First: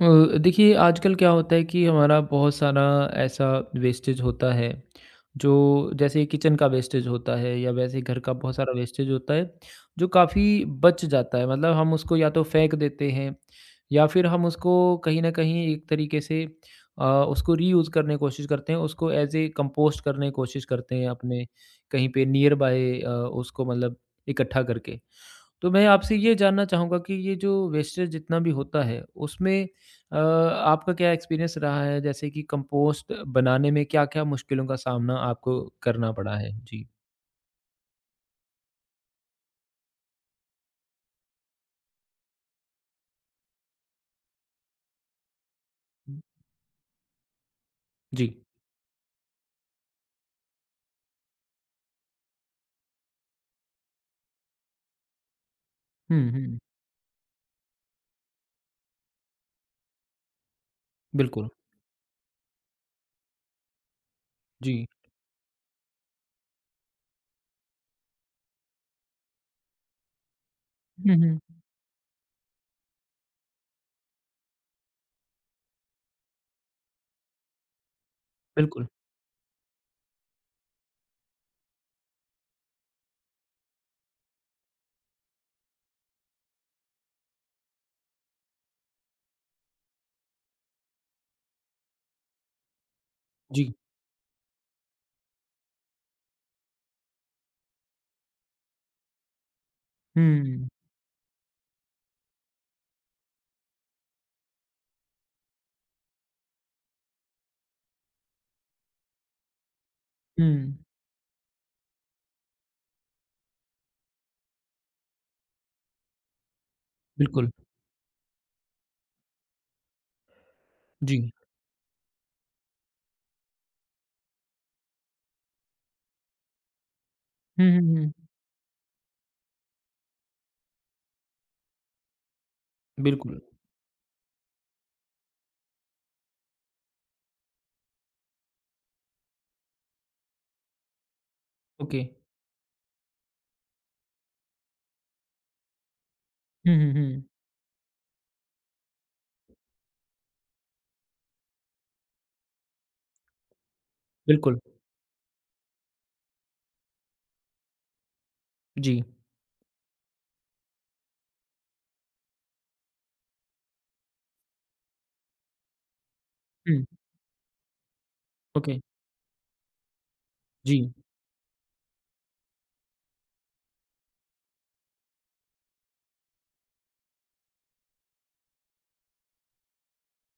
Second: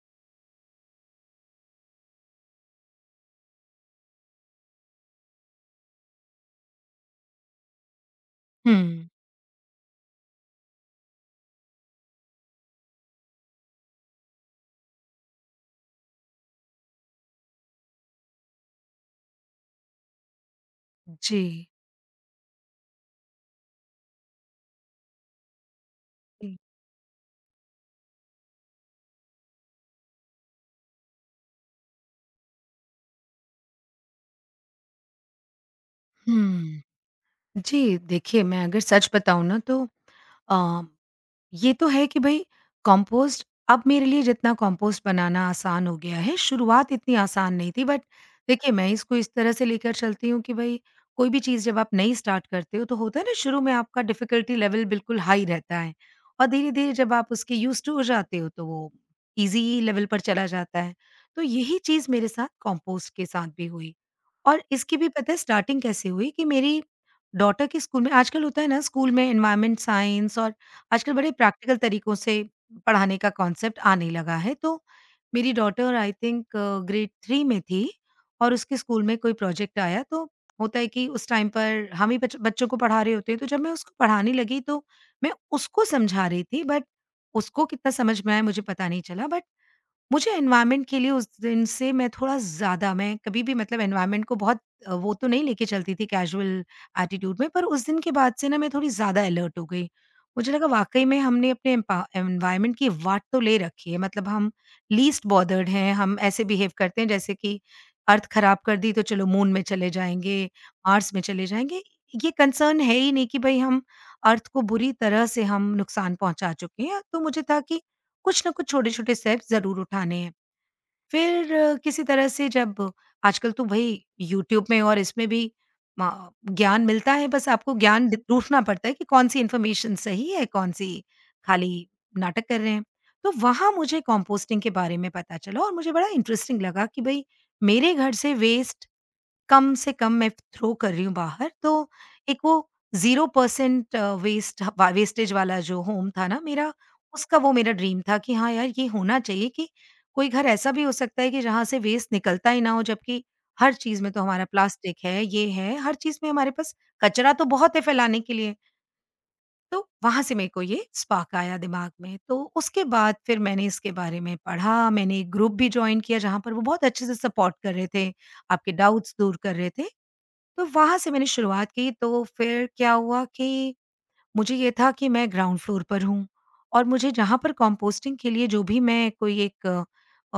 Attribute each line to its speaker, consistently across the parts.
Speaker 1: देखिए आजकल क्या होता है कि हमारा बहुत सारा ऐसा वेस्टेज होता है, जो जैसे किचन का वेस्टेज होता है या वैसे घर का बहुत सारा
Speaker 2: हुँ,
Speaker 1: वेस्टेज होता है जो काफ़ी बच जाता है। मतलब हम उसको या तो फेंक देते हैं या फिर हम उसको कहीं ना कहीं एक तरीके से उसको रीयूज़ करने की कोशिश करते हैं, उसको एज ए कंपोस्ट करने की कोशिश करते हैं अपने
Speaker 2: जी।
Speaker 1: कहीं पे नियर बाय उसको मतलब इकट्ठा करके। तो मैं आपसे ये
Speaker 2: जी।
Speaker 1: जानना चाहूँगा कि ये जो वेस्टेज जितना भी होता है, उसमें आपका क्या एक्सपीरियंस रहा है? जैसे कि कंपोस्ट बनाने में क्या-क्या मुश्किलों का सामना आपको करना पड़ा है?
Speaker 2: हुँ,
Speaker 1: जी।
Speaker 2: जी, देखिए मैं अगर सच बताऊँ ना तो अ, ये तो है कि भई कंपोस्ट अब मेरे लिए जितना कंपोस्ट बनाना आसान हो गया है, शुरुआत इतनी आसान नहीं थी बट
Speaker 1: जी।
Speaker 2: देखिए मैं इसको इस तरह से लेकर चलती हूँ कि भई कोई भी चीज़ जब आप नई स्टार्ट करते हो तो होता है ना, शुरू में आपका डिफ़िकल्टी लेवल बिल्कुल हाई रहता है
Speaker 1: हुँ,
Speaker 2: और
Speaker 1: हुँ।
Speaker 2: धीरे-धीरे जब आप उसके यूज़्ड टू हो जाते हो तो वो ईज़ी लेवल पर चला जाता है। तो
Speaker 1: बिल्कुल।
Speaker 2: यही चीज़ मेरे साथ कंपोस्ट के साथ भी हुई। और
Speaker 1: जी।
Speaker 2: इसकी भी पता है स्टार्टिंग कैसे हुई कि मेरी डॉटर के स्कूल में आजकल होता है ना, स्कूल में एनवायरनमेंट साइंस और आजकल
Speaker 1: हुँ,
Speaker 2: बड़े
Speaker 1: हुँ।
Speaker 2: प्रैक्टिकल तरीकों से पढ़ाने का कॉन्सेप्ट आने लगा है। तो मेरी डॉटर आई थिंक ग्रेड 3 में थी और उसके
Speaker 1: बिल्कुल।
Speaker 2: स्कूल में कोई प्रोजेक्ट आया, तो होता है कि उस टाइम पर हम ही बच बच्चों को पढ़ा रहे होते हैं। तो जब मैं उसको पढ़ाने लगी तो मैं उसको समझा रही थी, बट उसको कितना समझ में आया मुझे पता नहीं चला, बट मुझे एनवायरनमेंट के लिए उस दिन से मैं थोड़ा ज़्यादा, मैं कभी भी
Speaker 1: जी।
Speaker 2: मतलब एनवायरनमेंट को बहुत वो तो नहीं लेके चलती थी, कैजुअल एटीट्यूड में, पर उस दिन के बाद से ना मैं थोड़ी ज़्यादा अलर्ट हो गई। मुझे लगा
Speaker 1: हुँ।
Speaker 2: वाक़ई में हमने अपने एम्पा एनवायरनमेंट की वाट तो ले रखी है। मतलब हम लीस्ट बॉदर्ड हैं, हम ऐसे बिहेव करते हैं जैसे कि अर्थ ख़राब कर दी तो चलो मून में चले जाएँगे,
Speaker 1: हुँ।
Speaker 2: मार्स में चले जाएँगे। ये कंसर्न है ही नहीं कि भई हम अर्थ को बुरी तरह से हम नुकसान पहुँचा चुके हैं। तो मुझे
Speaker 1: बिल्कुल।
Speaker 2: था कि कुछ ना कुछ छोटे-छोटे स्टेप्स ज़रूर उठाने हैं।
Speaker 1: जी।
Speaker 2: फिर किसी तरह से जब आजकल तो भई यूट्यूब में और इसमें भी म ज्ञान मिलता है, बस
Speaker 1: हुँ,
Speaker 2: आपको
Speaker 1: हुँ,
Speaker 2: ज्ञान ढ
Speaker 1: हुँ।
Speaker 2: ढूँढना पड़ता है कि कौन-सी इन्फॉर्मेशन सही है, कौन-सी खाली नाटक कर रहे हैं। तो
Speaker 1: बिल्कुल।
Speaker 2: वहाँ मुझे कंपोस्टिंग के बारे में पता चला और मुझे बड़ा इंटरेस्टिंग लगा कि भई मेरे घर से वेस्ट कम से कम मैं थ्रो कर रही हूँ बाहर, तो
Speaker 1: ओके।
Speaker 2: एक वो 0% वेस्टेज वाला जो होम था ना मेरा,
Speaker 1: हुँ, हुँ, हुँ।
Speaker 2: उसका वो मेरा ड्रीम था कि हाँ यार, ये होना चाहिए कि कोई घर ऐसा भी हो सकता है कि जहाँ से वेस्ट निकलता ही ना हो, जबकि हर चीज़ में तो हमारा
Speaker 1: बिल्कुल।
Speaker 2: प्लास्टिक है, ये है, हर चीज़ में हमारे पास कचरा तो बहुत है फैलाने के लिए।
Speaker 1: जी।
Speaker 2: तो वहाँ से मेरे को ये स्पार्क आया दिमाग में, तो उसके बाद फिर मैंने इसके बारे में पढ़ा, मैंने एक ग्रुप भी जॉइन किया जहाँ पर वो
Speaker 1: हुँ।
Speaker 2: बहुत अच्छे से सपोर्ट कर रहे थे, आपके
Speaker 1: ओके।
Speaker 2: डाउट्स दूर कर रहे थे। तो
Speaker 1: जी।
Speaker 2: वहाँ से मैंने शुरुआत की। तो फिर क्या हुआ कि मुझे ये था कि मैं ग्राउंड फ्लोर पर हूँ और मुझे जहाँ पर कंपोस्टिंग के लिए जो भी मैं कोई एक अ,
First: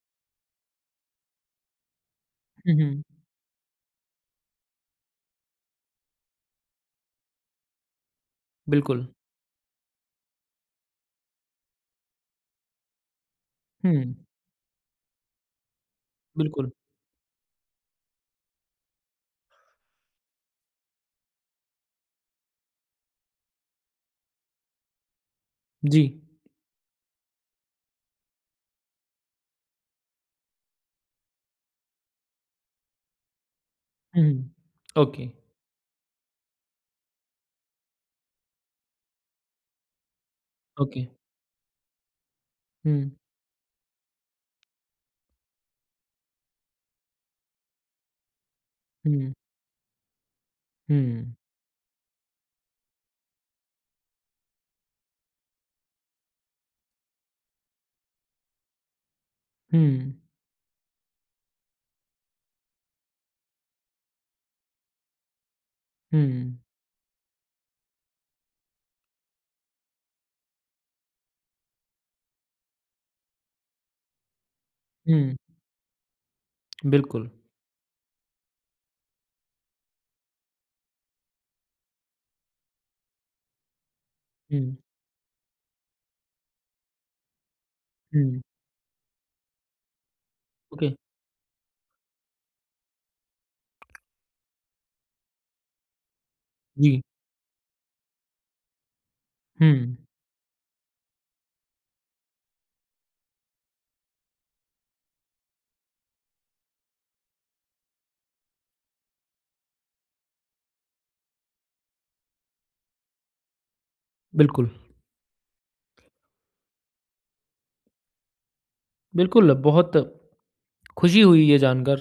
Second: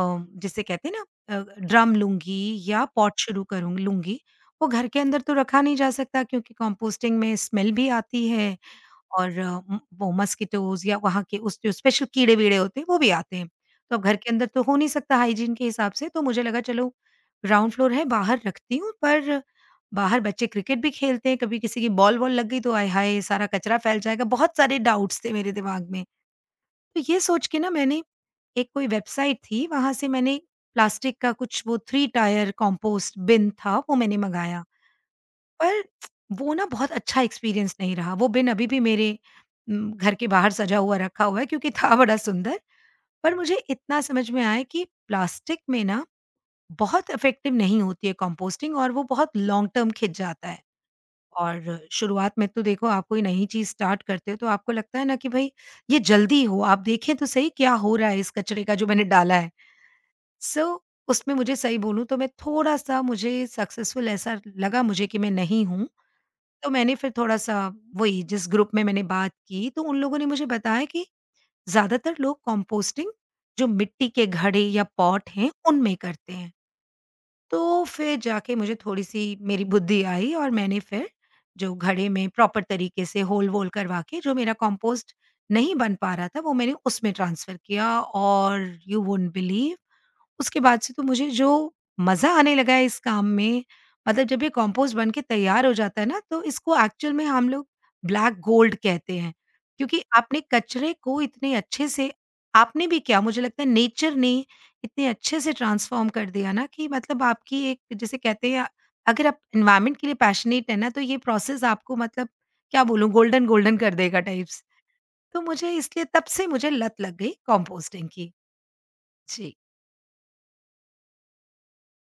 Speaker 2: अ, जिसे कहते हैं ना ड्रम लूंगी
Speaker 1: हुँ,
Speaker 2: या
Speaker 1: हुँ।
Speaker 2: पॉट शुरू करूँ लूंगी, वो घर के अंदर तो रखा नहीं जा सकता क्योंकि कंपोस्टिंग में स्मेल भी आती है
Speaker 1: बिल्कुल।
Speaker 2: और वो मस्किटोज़ या वहाँ के उस जो स्पेशल कीड़े-वीड़े होते हैं, वो भी आते हैं।
Speaker 1: हुँ।
Speaker 2: तो अब घर के अंदर तो हो नहीं सकता हाइजीन के हिसाब से, तो मुझे लगा
Speaker 1: बिल्कुल।
Speaker 2: चलो ग्राउंड फ्लोर है, बाहर रखती हूँ। पर बाहर बच्चे क्रिकेट भी खेलते हैं, कभी किसी की बॉल-वॉल लग गई तो आय हाय! सारा कचरा फैल जाएगा। बहुत सारे डाउट्स थे मेरे दिमाग
Speaker 1: जी।
Speaker 2: में। तो ये सोच के ना मैंने एक कोई वेबसाइट थी, वहाँ से मैंने प्लास्टिक का कुछ वो 3 टायर कंपोस्ट बिन था, वो मैंने
Speaker 1: हुँ।
Speaker 2: मँगाया।
Speaker 1: ओके।
Speaker 2: पर वो ना बहुत अच्छा एक्सपीरियंस नहीं रहा। वो बिन अभी भी मेरे घर के बाहर सजा हुआ
Speaker 1: ओके।
Speaker 2: रखा हुआ है क्योंकि था बड़ा सुंदर।
Speaker 1: हुँ,
Speaker 2: पर मुझे इतना समझ में आया कि प्लास्टिक में ना बहुत इफ़ेक्टिव नहीं होती है कंपोस्टिंग और वो
Speaker 1: हुँ,
Speaker 2: बहुत लॉन्ग टर्म खिंच जाता है।
Speaker 1: हुँ,
Speaker 2: और शुरुआत में तो देखो आप कोई नई चीज़ स्टार्ट करते हो तो आपको लगता है ना कि भई ये जल्दी हो, आप देखें तो सही क्या हो रहा है इस कचरे का जो मैंने डाला है।
Speaker 1: हुँ,
Speaker 2: सो उसमें मुझे सही बोलूँ तो मैं थोड़ा-सा, मुझे सक्सेसफुल ऐसा लगा मुझे कि मैं नहीं हूँ।
Speaker 1: हुँ,
Speaker 2: तो मैंने फिर थोड़ा-सा वही जिस ग्रुप में मैंने बात की, तो उन लोगों ने मुझे बताया कि ज़्यादातर लोग कंपोस्टिंग जो मिट्टी के घड़े या पॉट
Speaker 1: हुँ,
Speaker 2: हैं, उनमें करते हैं।
Speaker 1: बिल्कुल।
Speaker 2: तो फिर जाके मुझे थोड़ी-सी मेरी बुद्धि आई और मैंने फिर जो घड़े में प्रॉपर तरीके से होल-वोल करवा के जो मेरा
Speaker 1: हुँ,
Speaker 2: कंपोस्ट नहीं बन पा रहा था, वो मैंने उसमें ट्रांसफ़र किया।
Speaker 1: हुँ,
Speaker 2: और यू वुडन्ट बिलीव, उसके बाद
Speaker 1: ओके,
Speaker 2: से तो मुझे जो मज़ा आने लगा है इस काम में, मतलब जब ये कंपोस्ट बन के तैयार हो जाता है ना, तो इसको
Speaker 1: जी,
Speaker 2: एक्चुअल में हम लोग ब्लैक गोल्ड कहते हैं।
Speaker 1: हुँ,
Speaker 2: क्योंकि आपने कचरे को इतने अच्छे से, आपने भी क्या, मुझे लगता है नेचर ने इतने अच्छे से ट्रांसफ़ॉर्म कर दिया ना कि मतलब आपकी एक, जिसे कहते हैं, अगर आप एनवायरनमेंट के लिए पैशनेट है ना, तो ये प्रोसेस आपको मतलब क्या बोलूँ गोल्डन, गोल्डन कर देगा टाइप्स।
Speaker 1: बिल्कुल।
Speaker 2: तो मुझे इसलिए तब से मुझे लत लग गई कंपोस्टिंग की।
Speaker 1: बिल्कुल,
Speaker 2: जी।
Speaker 1: बहुत खुशी हुई ये जानकर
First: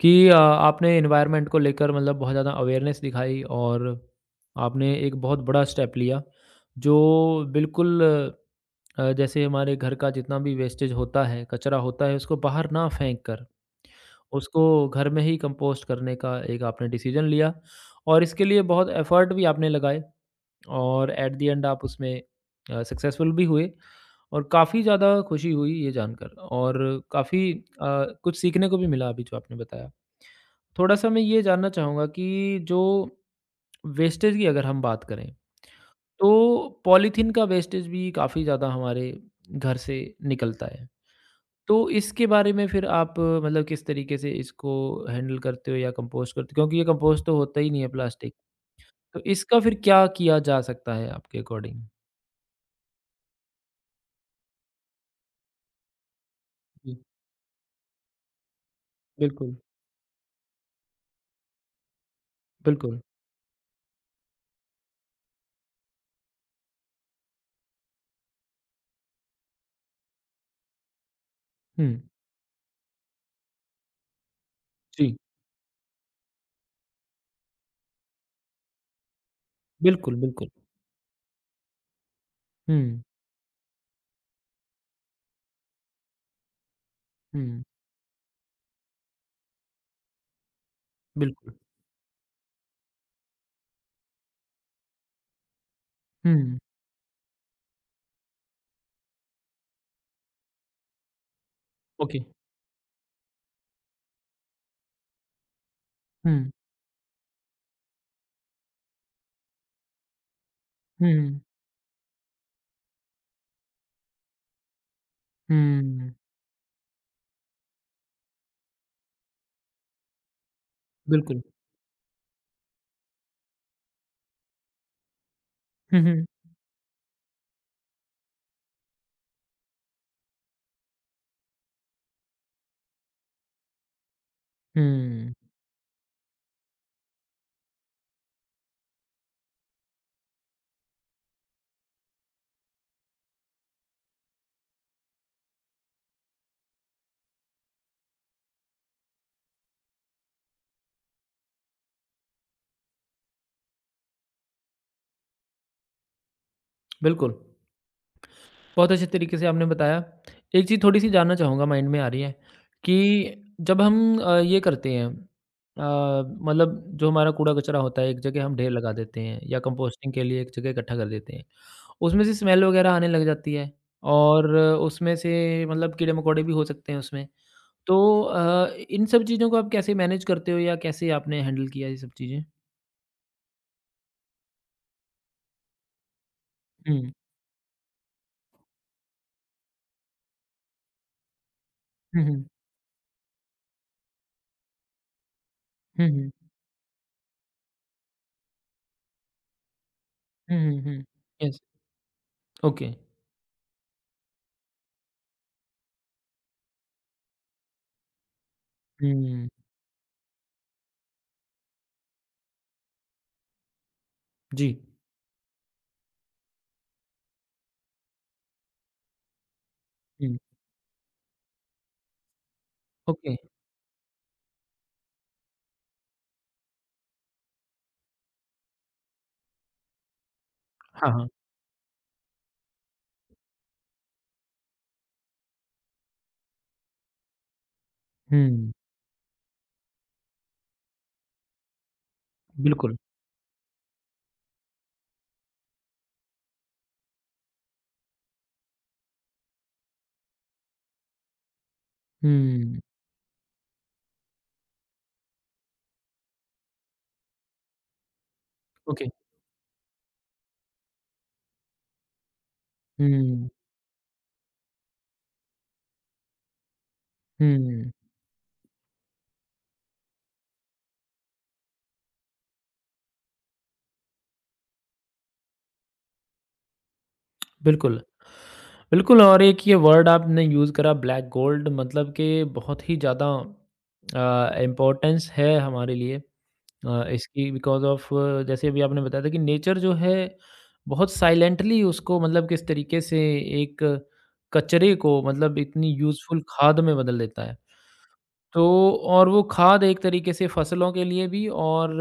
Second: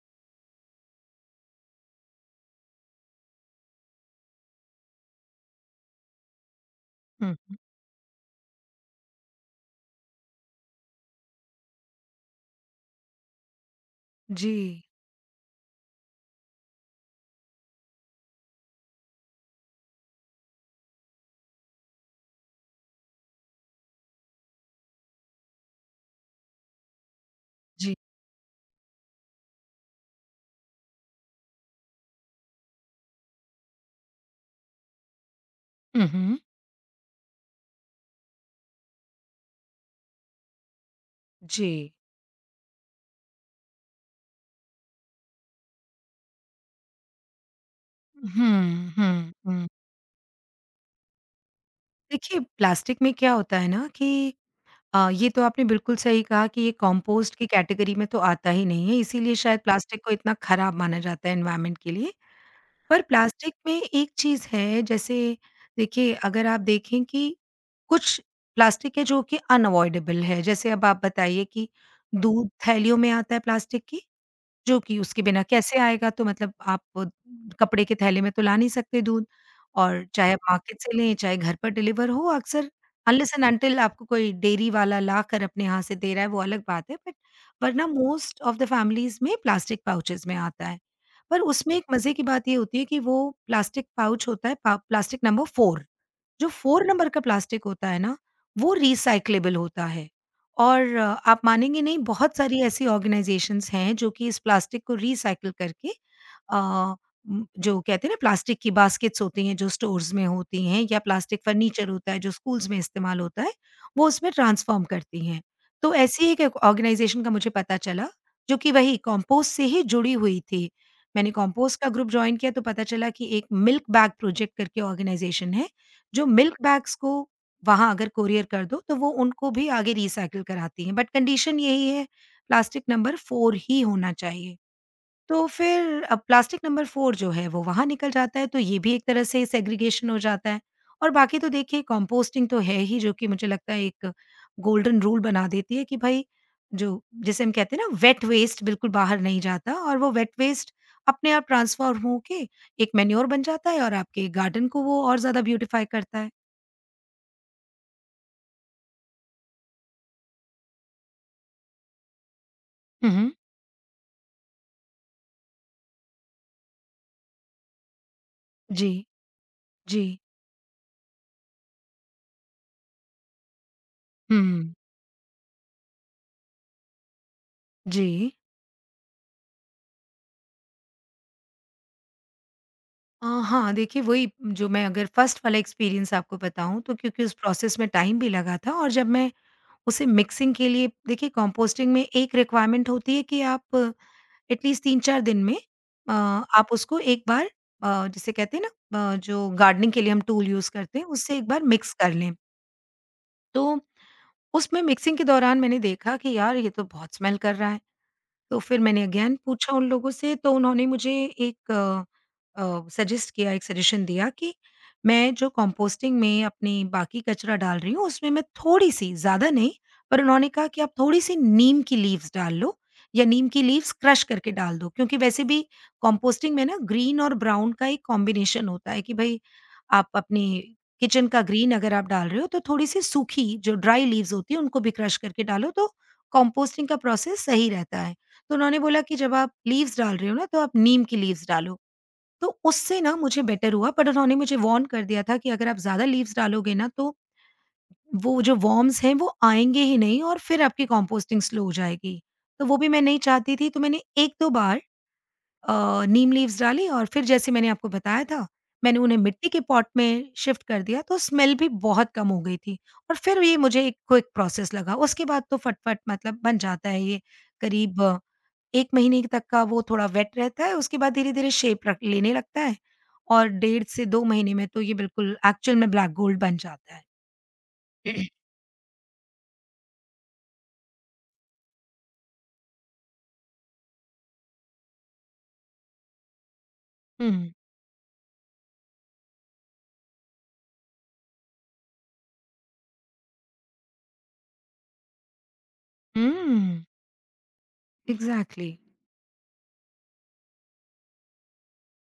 Speaker 1: कि आपने एनवायरनमेंट को लेकर मतलब बहुत ज़्यादा अवेयरनेस दिखाई और आपने एक बहुत बड़ा स्टेप लिया, जो
Speaker 2: हुँ, हुँ।
Speaker 1: बिल्कुल जैसे हमारे घर का जितना भी वेस्टेज होता है, कचरा होता है, उसको बाहर ना फेंक कर
Speaker 2: जी।
Speaker 1: उसको घर में ही कंपोस्ट करने का एक आपने डिसीजन लिया और इसके लिए बहुत एफर्ट भी आपने लगाए और एट द एंड आप उसमें सक्सेसफुल भी हुए और काफ़ी ज़्यादा खुशी हुई ये जानकर और काफ़ी कुछ सीखने को भी मिला अभी जो आपने बताया। थोड़ा सा मैं ये जानना चाहूँगा कि जो वेस्टेज की अगर हम बात करें,
Speaker 2: उहुँ।
Speaker 1: तो पॉलीथीन का वेस्टेज भी काफ़ी ज़्यादा हमारे घर से निकलता है।
Speaker 2: जी।
Speaker 1: तो इसके बारे में फिर आप मतलब किस तरीके से इसको हैंडल करते हो या कंपोस्ट करते हो? क्योंकि ये कंपोस्ट तो होता ही नहीं है प्लास्टिक।
Speaker 2: हुँ,
Speaker 1: तो
Speaker 2: हुँ,
Speaker 1: इसका
Speaker 2: हुँ।
Speaker 1: फिर क्या किया जा सकता है आपके अकॉर्डिंग?
Speaker 2: देखिए, प्लास्टिक में क्या होता है ना कि ये तो आपने बिल्कुल सही कहा कि ये
Speaker 1: जी,
Speaker 2: कंपोस्ट की कैटेगरी में तो आता ही नहीं है, इसीलिए
Speaker 1: बिल्कुल,
Speaker 2: शायद प्लास्टिक को इतना खराब माना जाता है एनवायरनमेंट के लिए।
Speaker 1: बिल्कुल।
Speaker 2: पर प्लास्टिक में एक चीज़ है, जैसे देखिए, अगर आप देखें कि कुछ प्लास्टिक है जो कि अनअवॉइडेबल है। जैसे अब आप बताइए कि
Speaker 1: हुँ,
Speaker 2: दूध थैलियों में आता है प्लास्टिक की? जो कि
Speaker 1: जी,
Speaker 2: उसके बिना कैसे आएगा? तो मतलब आप वो कपड़े के थैले में तो ला नहीं सकते दूध और
Speaker 1: बिल्कुल,
Speaker 2: चाहे आप
Speaker 1: बिल्कुल।
Speaker 2: मार्केट से लें, चाहे घर पर डिलीवर हो, अक्सर
Speaker 1: हुँ,
Speaker 2: अनलेस एंड अनटिल आपको कोई डेयरी वाला लाकर अपने यहाँ से दे रहा है, वो अलग बात है, बट
Speaker 1: हुँ,
Speaker 2: वरना मोस्ट ऑफ द फैमिलीज़ में प्लास्टिक पाउचेज़ में आता है। पर
Speaker 1: बिल्कुल।
Speaker 2: उसमें एक मज़े की बात ये होती है कि वो प्लास्टिक पाउच होता है पा प्लास्टिक नंबर 4, जो
Speaker 1: हुँ,
Speaker 2: 4 नंबर का प्लास्टिक होता है ना, वो रिसाइक्लेबल होता है और आप मानेंगे नहीं,
Speaker 1: ओके।
Speaker 2: बहुत सारी ऐसी ऑर्गनाइज़ेशंस हैं जो कि इस प्लास्टिक को रिसाइकिल करके
Speaker 1: हुँ,
Speaker 2: अ, जो कहते हैं ना प्लास्टिक की बास्केट्स होती हैं जो स्टोर्स में होती हैं या
Speaker 1: हुँ,
Speaker 2: प्लास्टिक फर्नीचर होता है जो स्कूल्स में इस्तेमाल होता है, वो उसमें ट्रांसफ़ॉर्म करती हैं। तो
Speaker 1: हुँ,
Speaker 2: ऐसी ही एक ऑर्गनाइज़ेशन का मुझे पता चला, जो कि वही कंपोस्ट से ही जुड़ी हुई थी। मैंने
Speaker 1: बिल्कुल।
Speaker 2: कंपोस्ट का ग्रुप जॉइन किया तो पता चला कि एक मिल्क बैग प्रोजेक्ट करके ऑर्गनाइज़ेशन है
Speaker 1: हुँ, हुँ,
Speaker 2: जो मिल्क बैग्स को वहाँ अगर कोरियर कर दो तो वो उनको भी आगे रीसाइकिल कराती हैं, बट कंडीशन यही है प्लास्टिक नंबर 4 ही होना चाहिए।
Speaker 1: हुँ,
Speaker 2: तो फिर अब प्लास्टिक नंबर 4 जो है वो वहाँ निकल जाता है, तो ये भी एक तरह से सेग्रीगेशन हो जाता है। और बाकी तो देखिए कंपोस्टिंग तो है ही, जो कि मुझे लगता है एक गोल्डन रूल बना देती है कि भई जो जिसे हम कहते हैं ना वेट वेस्ट बिल्कुल बाहर नहीं जाता और वो वेट वेस्ट अपने आप ट्रांसफॉर्म होके एक मैन्योर बन जाता है और आपके गार्डन को वो और ज़्यादा ब्यूटीफाई करता है।
Speaker 1: बिल्कुल। बहुत अच्छे तरीके से आपने बताया। एक चीज़ थोड़ी-सी जानना चाहूँगा, माइंड में आ रही है
Speaker 2: हुँ, हुँ।
Speaker 1: कि जब हम ये करते हैं, मतलब जो हमारा कूड़ा-कचरा होता है, एक जगह हम ढेर
Speaker 2: जी,
Speaker 1: लगा देते हैं या
Speaker 2: जी।
Speaker 1: कंपोस्टिंग के लिए एक जगह इकट्ठा कर देते हैं। उसमें से स्मेल वगैरह आने लग जाती है और
Speaker 2: हुँ।
Speaker 1: उसमें से मतलब कीड़े-मकोड़े भी हो सकते हैं उसमें। तो
Speaker 2: जी।
Speaker 1: इन सब चीज़ों को आप कैसे मैनेज करते हो या कैसे आपने हैंडल किया ये सब चीज़ें?
Speaker 2: हाँ, देखिए वही जो मैं अगर फर्स्ट वाला एक्सपीरियंस आपको बताऊँ तो
Speaker 1: हुँ।
Speaker 2: क्योंकि उस प्रोसेस में टाइम भी लगा था और जब मैं उसे मिक्सिंग के लिए, देखिए कंपोस्टिंग में
Speaker 1: हुँ,
Speaker 2: एक
Speaker 1: हुँ।
Speaker 2: रिक्वायरमेंट होती है कि आप एटलीस्ट 3-4 दिन में
Speaker 1: हुँ, हुँ।
Speaker 2: आप उसको एक बार, जिसे कहते हैं ना जो गार्डनिंग के लिए हम टूल
Speaker 1: हुँ,
Speaker 2: यूज़
Speaker 1: हुँ,
Speaker 2: करते
Speaker 1: हुँ।
Speaker 2: हैं उससे एक
Speaker 1: यस,
Speaker 2: बार मिक्स कर लें।
Speaker 1: ओके।
Speaker 2: तो उसमें मिक्सिंग के दौरान मैंने देखा कि यार ये तो बहुत स्मेल कर रहा है। तो फिर मैंने अगेन
Speaker 1: हुँ,
Speaker 2: पूछा उन लोगों से, तो उन्होंने मुझे एक सजेस्ट किया, एक सजेशन दिया कि
Speaker 1: जी।
Speaker 2: मैं जो कंपोस्टिंग में अपनी बाकी कचरा डाल रही हूँ उसमें मैं थोड़ी-सी, ज़्यादा नहीं, पर
Speaker 1: हुँ,
Speaker 2: उन्होंने कहा कि आप थोड़ी-सी नीम की लीव्स डाल लो या
Speaker 1: ओके।
Speaker 2: नीम की लीव्स क्रश करके डाल दो। क्योंकि वैसे भी कंपोस्टिंग में ना ग्रीन और ब्राउन का एक कॉम्बिनेशन होता है कि भई आप अपनी
Speaker 1: हाँ, हाँ।
Speaker 2: किचन का ग्रीन अगर आप डाल रहे हो तो थोड़ी-सी सूखी जो ड्राई लीव्स होती हैं उनको भी क्रश करके डालो तो कंपोस्टिंग का प्रोसेस सही रहता है। तो
Speaker 1: हुँ,
Speaker 2: उन्होंने बोला कि जब आप लीव्स डाल रहे हो ना तो आप नीम की लीव्स डालो। तो
Speaker 1: बिल्कुल।
Speaker 2: उससे ना मुझे बेटर हुआ, बट उन्होंने मुझे वार्न कर दिया था कि अगर आप ज़्यादा लीव्स डालोगे ना तो वो जो वर्म्स हैं वो आएँगे ही नहीं और फिर आपकी कंपोस्टिंग स्लो हो जाएगी। तो वो
Speaker 1: हुँ,
Speaker 2: भी मैं नहीं चाहती थी, तो मैंने 1-2 बार नीम लीव्स डाली और फिर, जैसे मैंने आपको बताया था, मैंने
Speaker 1: ओके।
Speaker 2: उन्हें मिट्टी के पॉट में शिफ्ट कर दिया तो स्मेल भी बहुत कम हो गई थी। और फिर
Speaker 1: हुँ,
Speaker 2: ये मुझे एक क्विक प्रोसेस लगा। उसके बाद तो फटाफट, मतलब, बन जाता है ये।
Speaker 1: हुँ,
Speaker 2: करीब 1 महीने तक का वो थोड़ा वेट रहता है, उसके बाद धीरे-धीरे शेप रख लेने लगता है और 1.5 से 2 महीने में तो ये बिल्कुल एक्चुअल में ब्लैक गोल्ड बन जाता है।
Speaker 1: बिल्कुल। बिल्कुल, और एक ये वर्ड आपने यूज़ करा ब्लैक गोल्ड, मतलब कि बहुत ही ज़्यादा इम्पोर्टेंस है हमारे लिए इसकी
Speaker 2: हुँ।
Speaker 1: बिकॉज़ ऑफ़, जैसे अभी आपने बताया था कि नेचर जो है बहुत साइलेंटली उसको मतलब किस तरीके से एक कचरे को मतलब इतनी यूज़फुल खाद
Speaker 2: हुँ,
Speaker 1: में बदल देता है। तो
Speaker 2: एग्ज़ैक्टली।
Speaker 1: और वो खाद एक तरीके से फसलों के लिए भी और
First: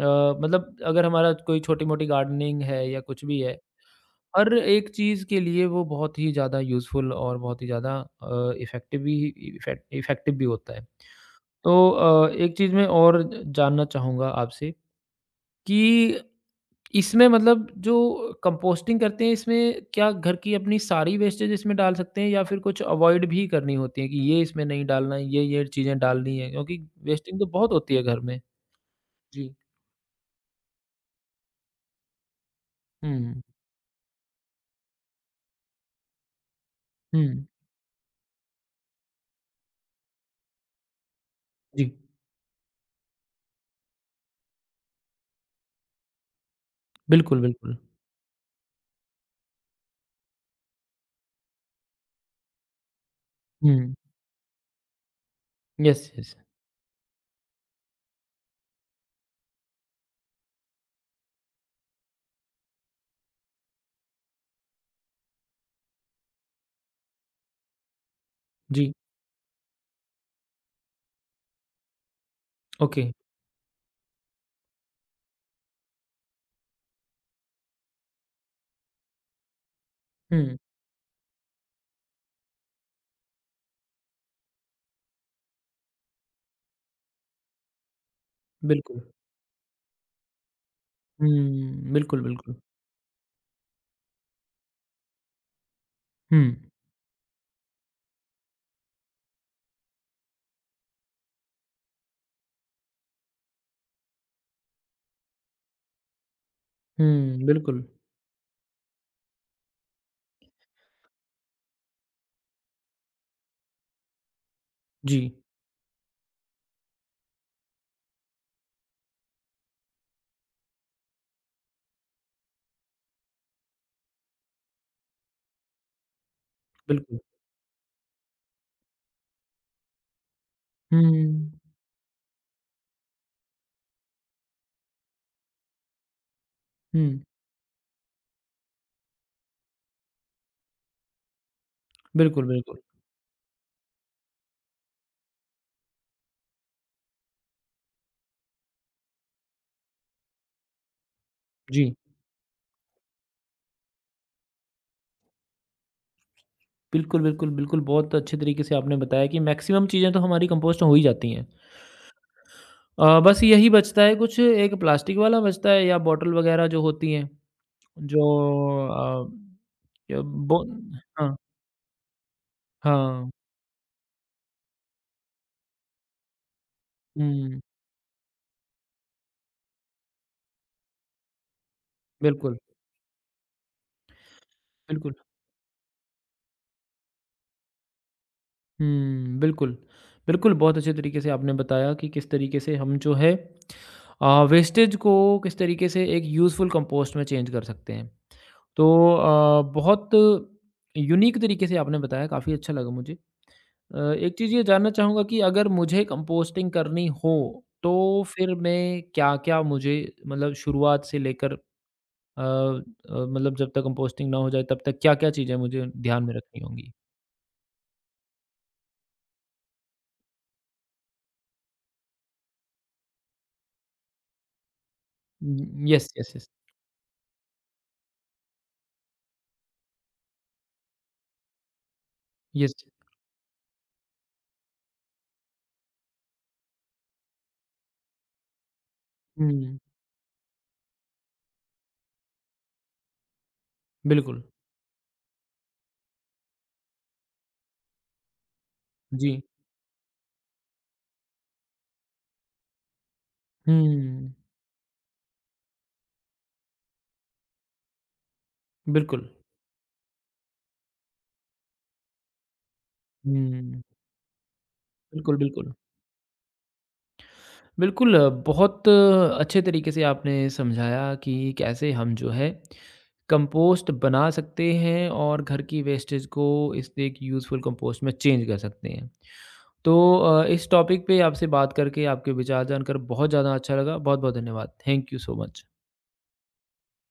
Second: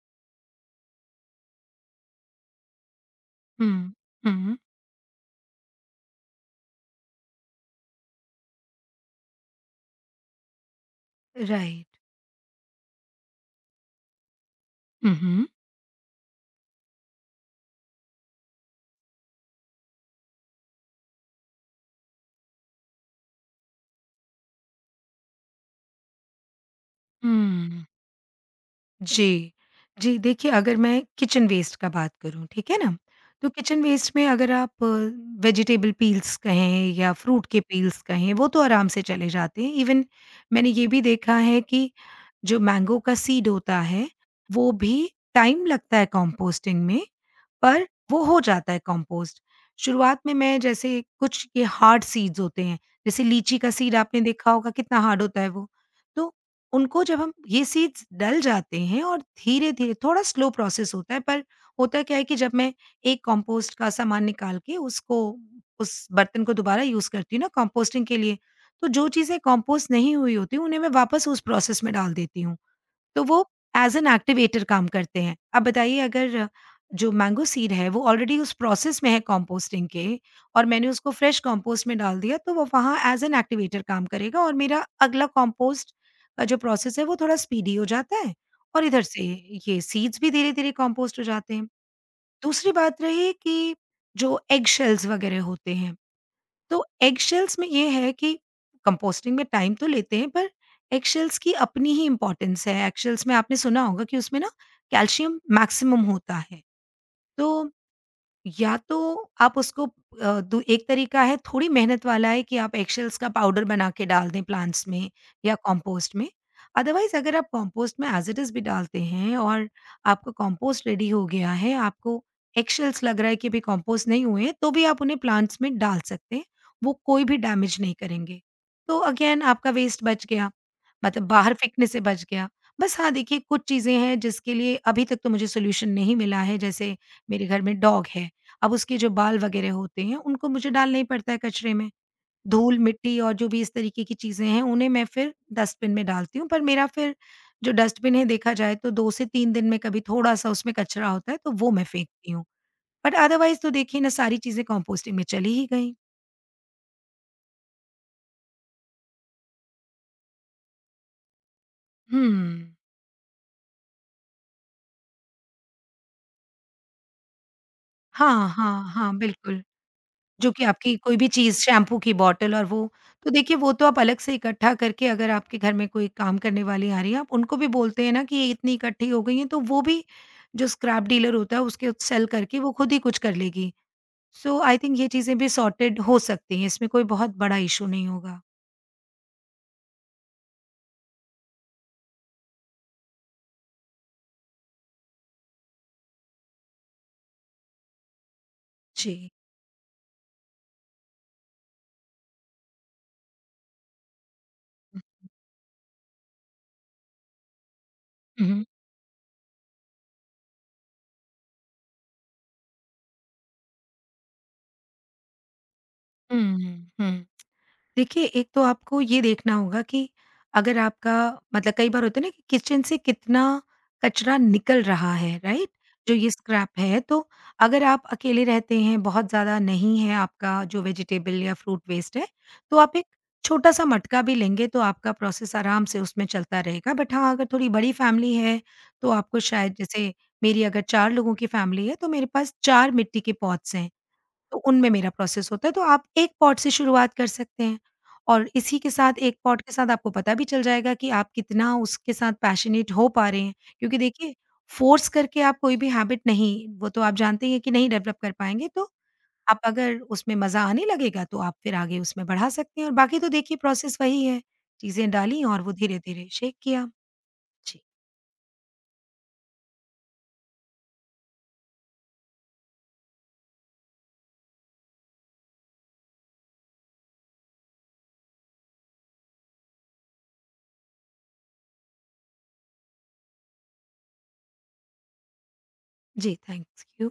Speaker 1: अ, मतलब अगर हमारा कोई छोटी-मोटी गार्डनिंग है या कुछ भी है,
Speaker 2: हुँ,
Speaker 1: हर
Speaker 2: हुँ,
Speaker 1: एक चीज़ के लिए वो बहुत ही ज़्यादा यूज़फुल और बहुत ही ज़्यादा इफ़ेक्टिव भी इफ़ेक्टिव भी होता है।
Speaker 2: राइट।
Speaker 1: तो एक चीज़ मैं और जानना चाहूँगा आपसे
Speaker 2: हुँ, हुँ,
Speaker 1: कि इसमें मतलब जो कंपोस्टिंग करते हैं इसमें क्या घर की अपनी सारी वेस्टेज इसमें डाल सकते हैं या फिर कुछ अवॉइड भी करनी होती है कि ये इसमें नहीं डालना है, ये चीज़ें डालनी है क्योंकि वेस्टिंग तो बहुत
Speaker 2: हुँ।
Speaker 1: होती है घर में?
Speaker 2: जी।
Speaker 1: जी।
Speaker 2: जी, देखिए, अगर मैं किचन वेस्ट का बात करूँ, ठीक है ना?
Speaker 1: हुँ,
Speaker 2: तो किचन वेस्ट में अगर आप वेजिटेबल पील्स कहें या
Speaker 1: हुँ,
Speaker 2: फ्रूट के पील्स कहें, वो तो आराम से चले जाते हैं। इवन मैंने ये भी देखा है
Speaker 1: जी।
Speaker 2: कि जो मैंगो का सीड होता है, वो भी टाइम लगता है कंपोस्टिंग में,
Speaker 1: बिल्कुल, बिल्कुल।
Speaker 2: पर वो हो जाता है कंपोस्ट। शुरुआत में मैं जैसे, कुछ ये हार्ड सीड्स होते हैं, जैसे लीची का
Speaker 1: हुँ,
Speaker 2: सीड आपने देखा होगा कितना हार्ड होता है वो।
Speaker 1: यस,
Speaker 2: तो
Speaker 1: यस।
Speaker 2: उनको जब हम ये सीड्स डल जाते हैं, और धीरे-धीरे थोड़ा स्लो प्रोसेस होता है। पर होता क्या है कि जब मैं एक कंपोस्ट का सामान निकाल के उसको उस बर्तन को दोबारा यूज़ करती हूँ ना कंपोस्टिंग के लिए, तो
Speaker 1: जी,
Speaker 2: जो चीज़ें कंपोस्ट नहीं हुई होती उन्हें मैं वापस उस प्रोसेस में डाल देती हूँ।
Speaker 1: ओके।
Speaker 2: तो वो एज़ एन एक्टिवेटर काम करते हैं। अब बताइए, अगर जो मैंगो सीड है वो ऑलरेडी उस प्रोसेस में है कंपोस्टिंग के,
Speaker 1: हुँ,
Speaker 2: और मैंने उसको फ्रेश कंपोस्ट में डाल दिया, तो वो वहाँ एज़ एन एक्टिवेटर काम करेगा और मेरा अगला कंपोस्ट का जो प्रोसेस है वो थोड़ा स्पीडी हो जाता है और
Speaker 1: बिल्कुल।
Speaker 2: इधर से ये सीड्स भी धीरे-धीरे कंपोस्ट हो जाते हैं।
Speaker 1: हुँ, बिल्कुल, बिल्कुल।
Speaker 2: दूसरी बात रही कि जो एग शेल्स वगैरह होते हैं,
Speaker 1: हुँ,
Speaker 2: तो एगशेल्स में ये है कि कंपोस्टिंग में टाइम तो लेते हैं पर एगशेल्स की अपनी ही इम्पोर्टेंस है। एगशेल्स में आपने सुना होगा कि उसमें ना कैल्शियम मैक्सिमम होता है।
Speaker 1: हुँ,
Speaker 2: तो
Speaker 1: बिल्कुल।
Speaker 2: या तो आप उसको अ, दू एक तरीका है, थोड़ी मेहनत वाला है, कि आप एगशेल्स का पाउडर बना के डाल दें प्लांट्स में
Speaker 1: जी,
Speaker 2: या कंपोस्ट में। अदरवाइज़, अगर आप कंपोस्ट में एज़ इट इज़ भी डालते हैं और आपका कंपोस्ट रेडी हो गया है, आपको एगशेल्स लग रहा है कि अभी कंपोस्ट नहीं हुए हैं, तो भी आप उन्हें प्लांट्स में डाल सकते हैं। वो
Speaker 1: बिल्कुल।
Speaker 2: कोई भी डैमेज नहीं करेंगे। तो अगेन आपका वेस्ट बच गया,
Speaker 1: हुँ,
Speaker 2: मतलब बाहर फेंकने से बच गया। बस हाँ, देखिए, कुछ चीज़ें हैं जिसके लिए अभी तक तो मुझे सॉल्यूशन नहीं मिला है। जैसे
Speaker 1: हुँ,
Speaker 2: मेरे घर में डॉग है। अब उसके जो बाल वगैरह होते हैं उनको मुझे डालना ही पड़ता है कचरे में।
Speaker 1: बिल्कुल,
Speaker 2: धूल,
Speaker 1: बिल्कुल।
Speaker 2: मिट्टी और जो भी इस तरीके की चीज़ें हैं उन्हें मैं फिर डस्टबिन में डालती हूँ। पर मेरा फिर जो डस्टबिन है, देखा जाए तो 2 से 3 दिन में कभी थोड़ा-सा उसमें कचरा होता है तो वो मैं
Speaker 1: जी।
Speaker 2: फेंकती हूँ। बट अदरवाइज़ तो देखिए ना, सारी चीज़ें कंपोस्टिंग में चली ही गई।
Speaker 1: बिल्कुल, बिल्कुल, बिल्कुल, बहुत अच्छे तरीके से आपने बताया कि मैक्सिमम चीज़ें तो हमारी कंपोस्ट हो ही जाती हैं।
Speaker 2: हुँ।
Speaker 1: बस यही बचता है कुछ एक प्लास्टिक वाला बचता है या बॉटल वगैरह जो होती हैं, जो
Speaker 2: हाँ, हाँ, हाँ,
Speaker 1: अ,
Speaker 2: बिल्कुल।
Speaker 1: य
Speaker 2: जो
Speaker 1: बो
Speaker 2: कि आपकी कोई भी
Speaker 1: हाँ,
Speaker 2: चीज़, शैम्पू की बॉटल और वो।
Speaker 1: हाँ।
Speaker 2: तो देखिए, वो तो आप अलग से इकट्ठा करके, अगर आपके घर में कोई काम करने वाली आ रही है, आप उनको
Speaker 1: हुँ,
Speaker 2: भी बोलते हैं ना कि ये इतनी इकट्ठी हो गई है, तो वो भी जो स्क्रैप डीलर होता है उसके सेल
Speaker 1: बिल्कुल,
Speaker 2: करके वो खुद ही कुछ कर लेगी। सो आई थिंक ये
Speaker 1: बिल्कुल।
Speaker 2: चीज़ें भी सॉर्टेड हो सकती हैं, इसमें कोई बहुत बड़ा इश्यू नहीं होगा।
Speaker 1: हुँ, बिल्कुल। बिल्कुल, बहुत अच्छे तरीके से आपने बताया कि किस तरीके से हम जो है वेस्टेज को किस तरीके से एक यूज़फुल कंपोस्ट में चेंज कर सकते हैं। तो
Speaker 2: जी।
Speaker 1: बहुत यूनीक तरीके से आपने बताया, काफ़ी अच्छा लगा मुझे। एक चीज़ ये जानना चाहूँगा कि अगर मुझे कंपोस्टिंग करनी हो, तो
Speaker 2: हुँ,
Speaker 1: फिर
Speaker 2: हुँ।
Speaker 1: मैं क्या-क्या मुझे मतलब शुरुआत से लेकर मतलब जब तक कंपोस्टिंग ना हो जाए, तब तक क्या-क्या चीज़ें मुझे ध्यान में रखनी
Speaker 2: हुँ,
Speaker 1: होंगी?
Speaker 2: हुँ। देखिए, एक तो आपको ये देखना होगा कि अगर आपका, मतलब, कई बार होता है ना कि किचन से कितना कचरा निकल रहा है, राइट?
Speaker 1: यस,
Speaker 2: जो ये
Speaker 1: यस, यस।
Speaker 2: स्क्रैप है, तो अगर आप अकेले रहते हैं, बहुत ज़्यादा नहीं है आपका जो वेजिटेबल या फ्रूट वेस्ट है, तो
Speaker 1: यस।
Speaker 2: आप एक छोटा-सा मटका भी लेंगे, तो आपका प्रोसेस आराम से उसमें चलता रहेगा। बट हाँ, अगर थोड़ी बड़ी फैमिली है, तो आपको शायद
Speaker 1: हुँ।
Speaker 2: जैसे, मेरी अगर 4 लोगों की फैमिली है, तो मेरे पास 4 मिट्टी के पॉट्स हैं।
Speaker 1: बिल्कुल,
Speaker 2: तो उनमें मेरा प्रोसेस होता है, तो आप एक पॉट से शुरुआत कर सकते हैं, और इसी के साथ एक
Speaker 1: जी।
Speaker 2: पॉट के साथ आपको पता भी चल जाएगा कि आप कितना उसके साथ पैशनेट हो पा रहे हैं। क्योंकि
Speaker 1: हुँ,
Speaker 2: देखिए, फ़ोर्स करके आप कोई भी हैबिट नहीं, वो तो आप जानते ही हैं, कि नहीं डेवलप कर पाएँगे। तो
Speaker 1: बिल्कुल।
Speaker 2: आप अगर उसमें मज़ा आने लगेगा, तो आप फिर आगे उसमें बढ़ा सकते हैं। और बाकी तो देखिए,
Speaker 1: हुँ,
Speaker 2: प्रोसेस वही है, चीज़ें
Speaker 1: बिल्कुल,
Speaker 2: डाली और वो
Speaker 1: बिल्कुल।
Speaker 2: धीरे-धीरे शेक किया। जी।
Speaker 1: बिल्कुल, बहुत अच्छे तरीके से आपने समझाया कि कैसे हम जो है कंपोस्ट बना सकते हैं और घर की वेस्टेज को इस एक यूज़फुल कंपोस्ट में चेंज कर सकते हैं। तो इस टॉपिक पे आपसे बात करके, आपके विचार जानकर बहुत ज़्यादा अच्छा लगा। बहुत-बहुत धन्यवाद। Thank you so much.
Speaker 2: जी, थैंक्स यू।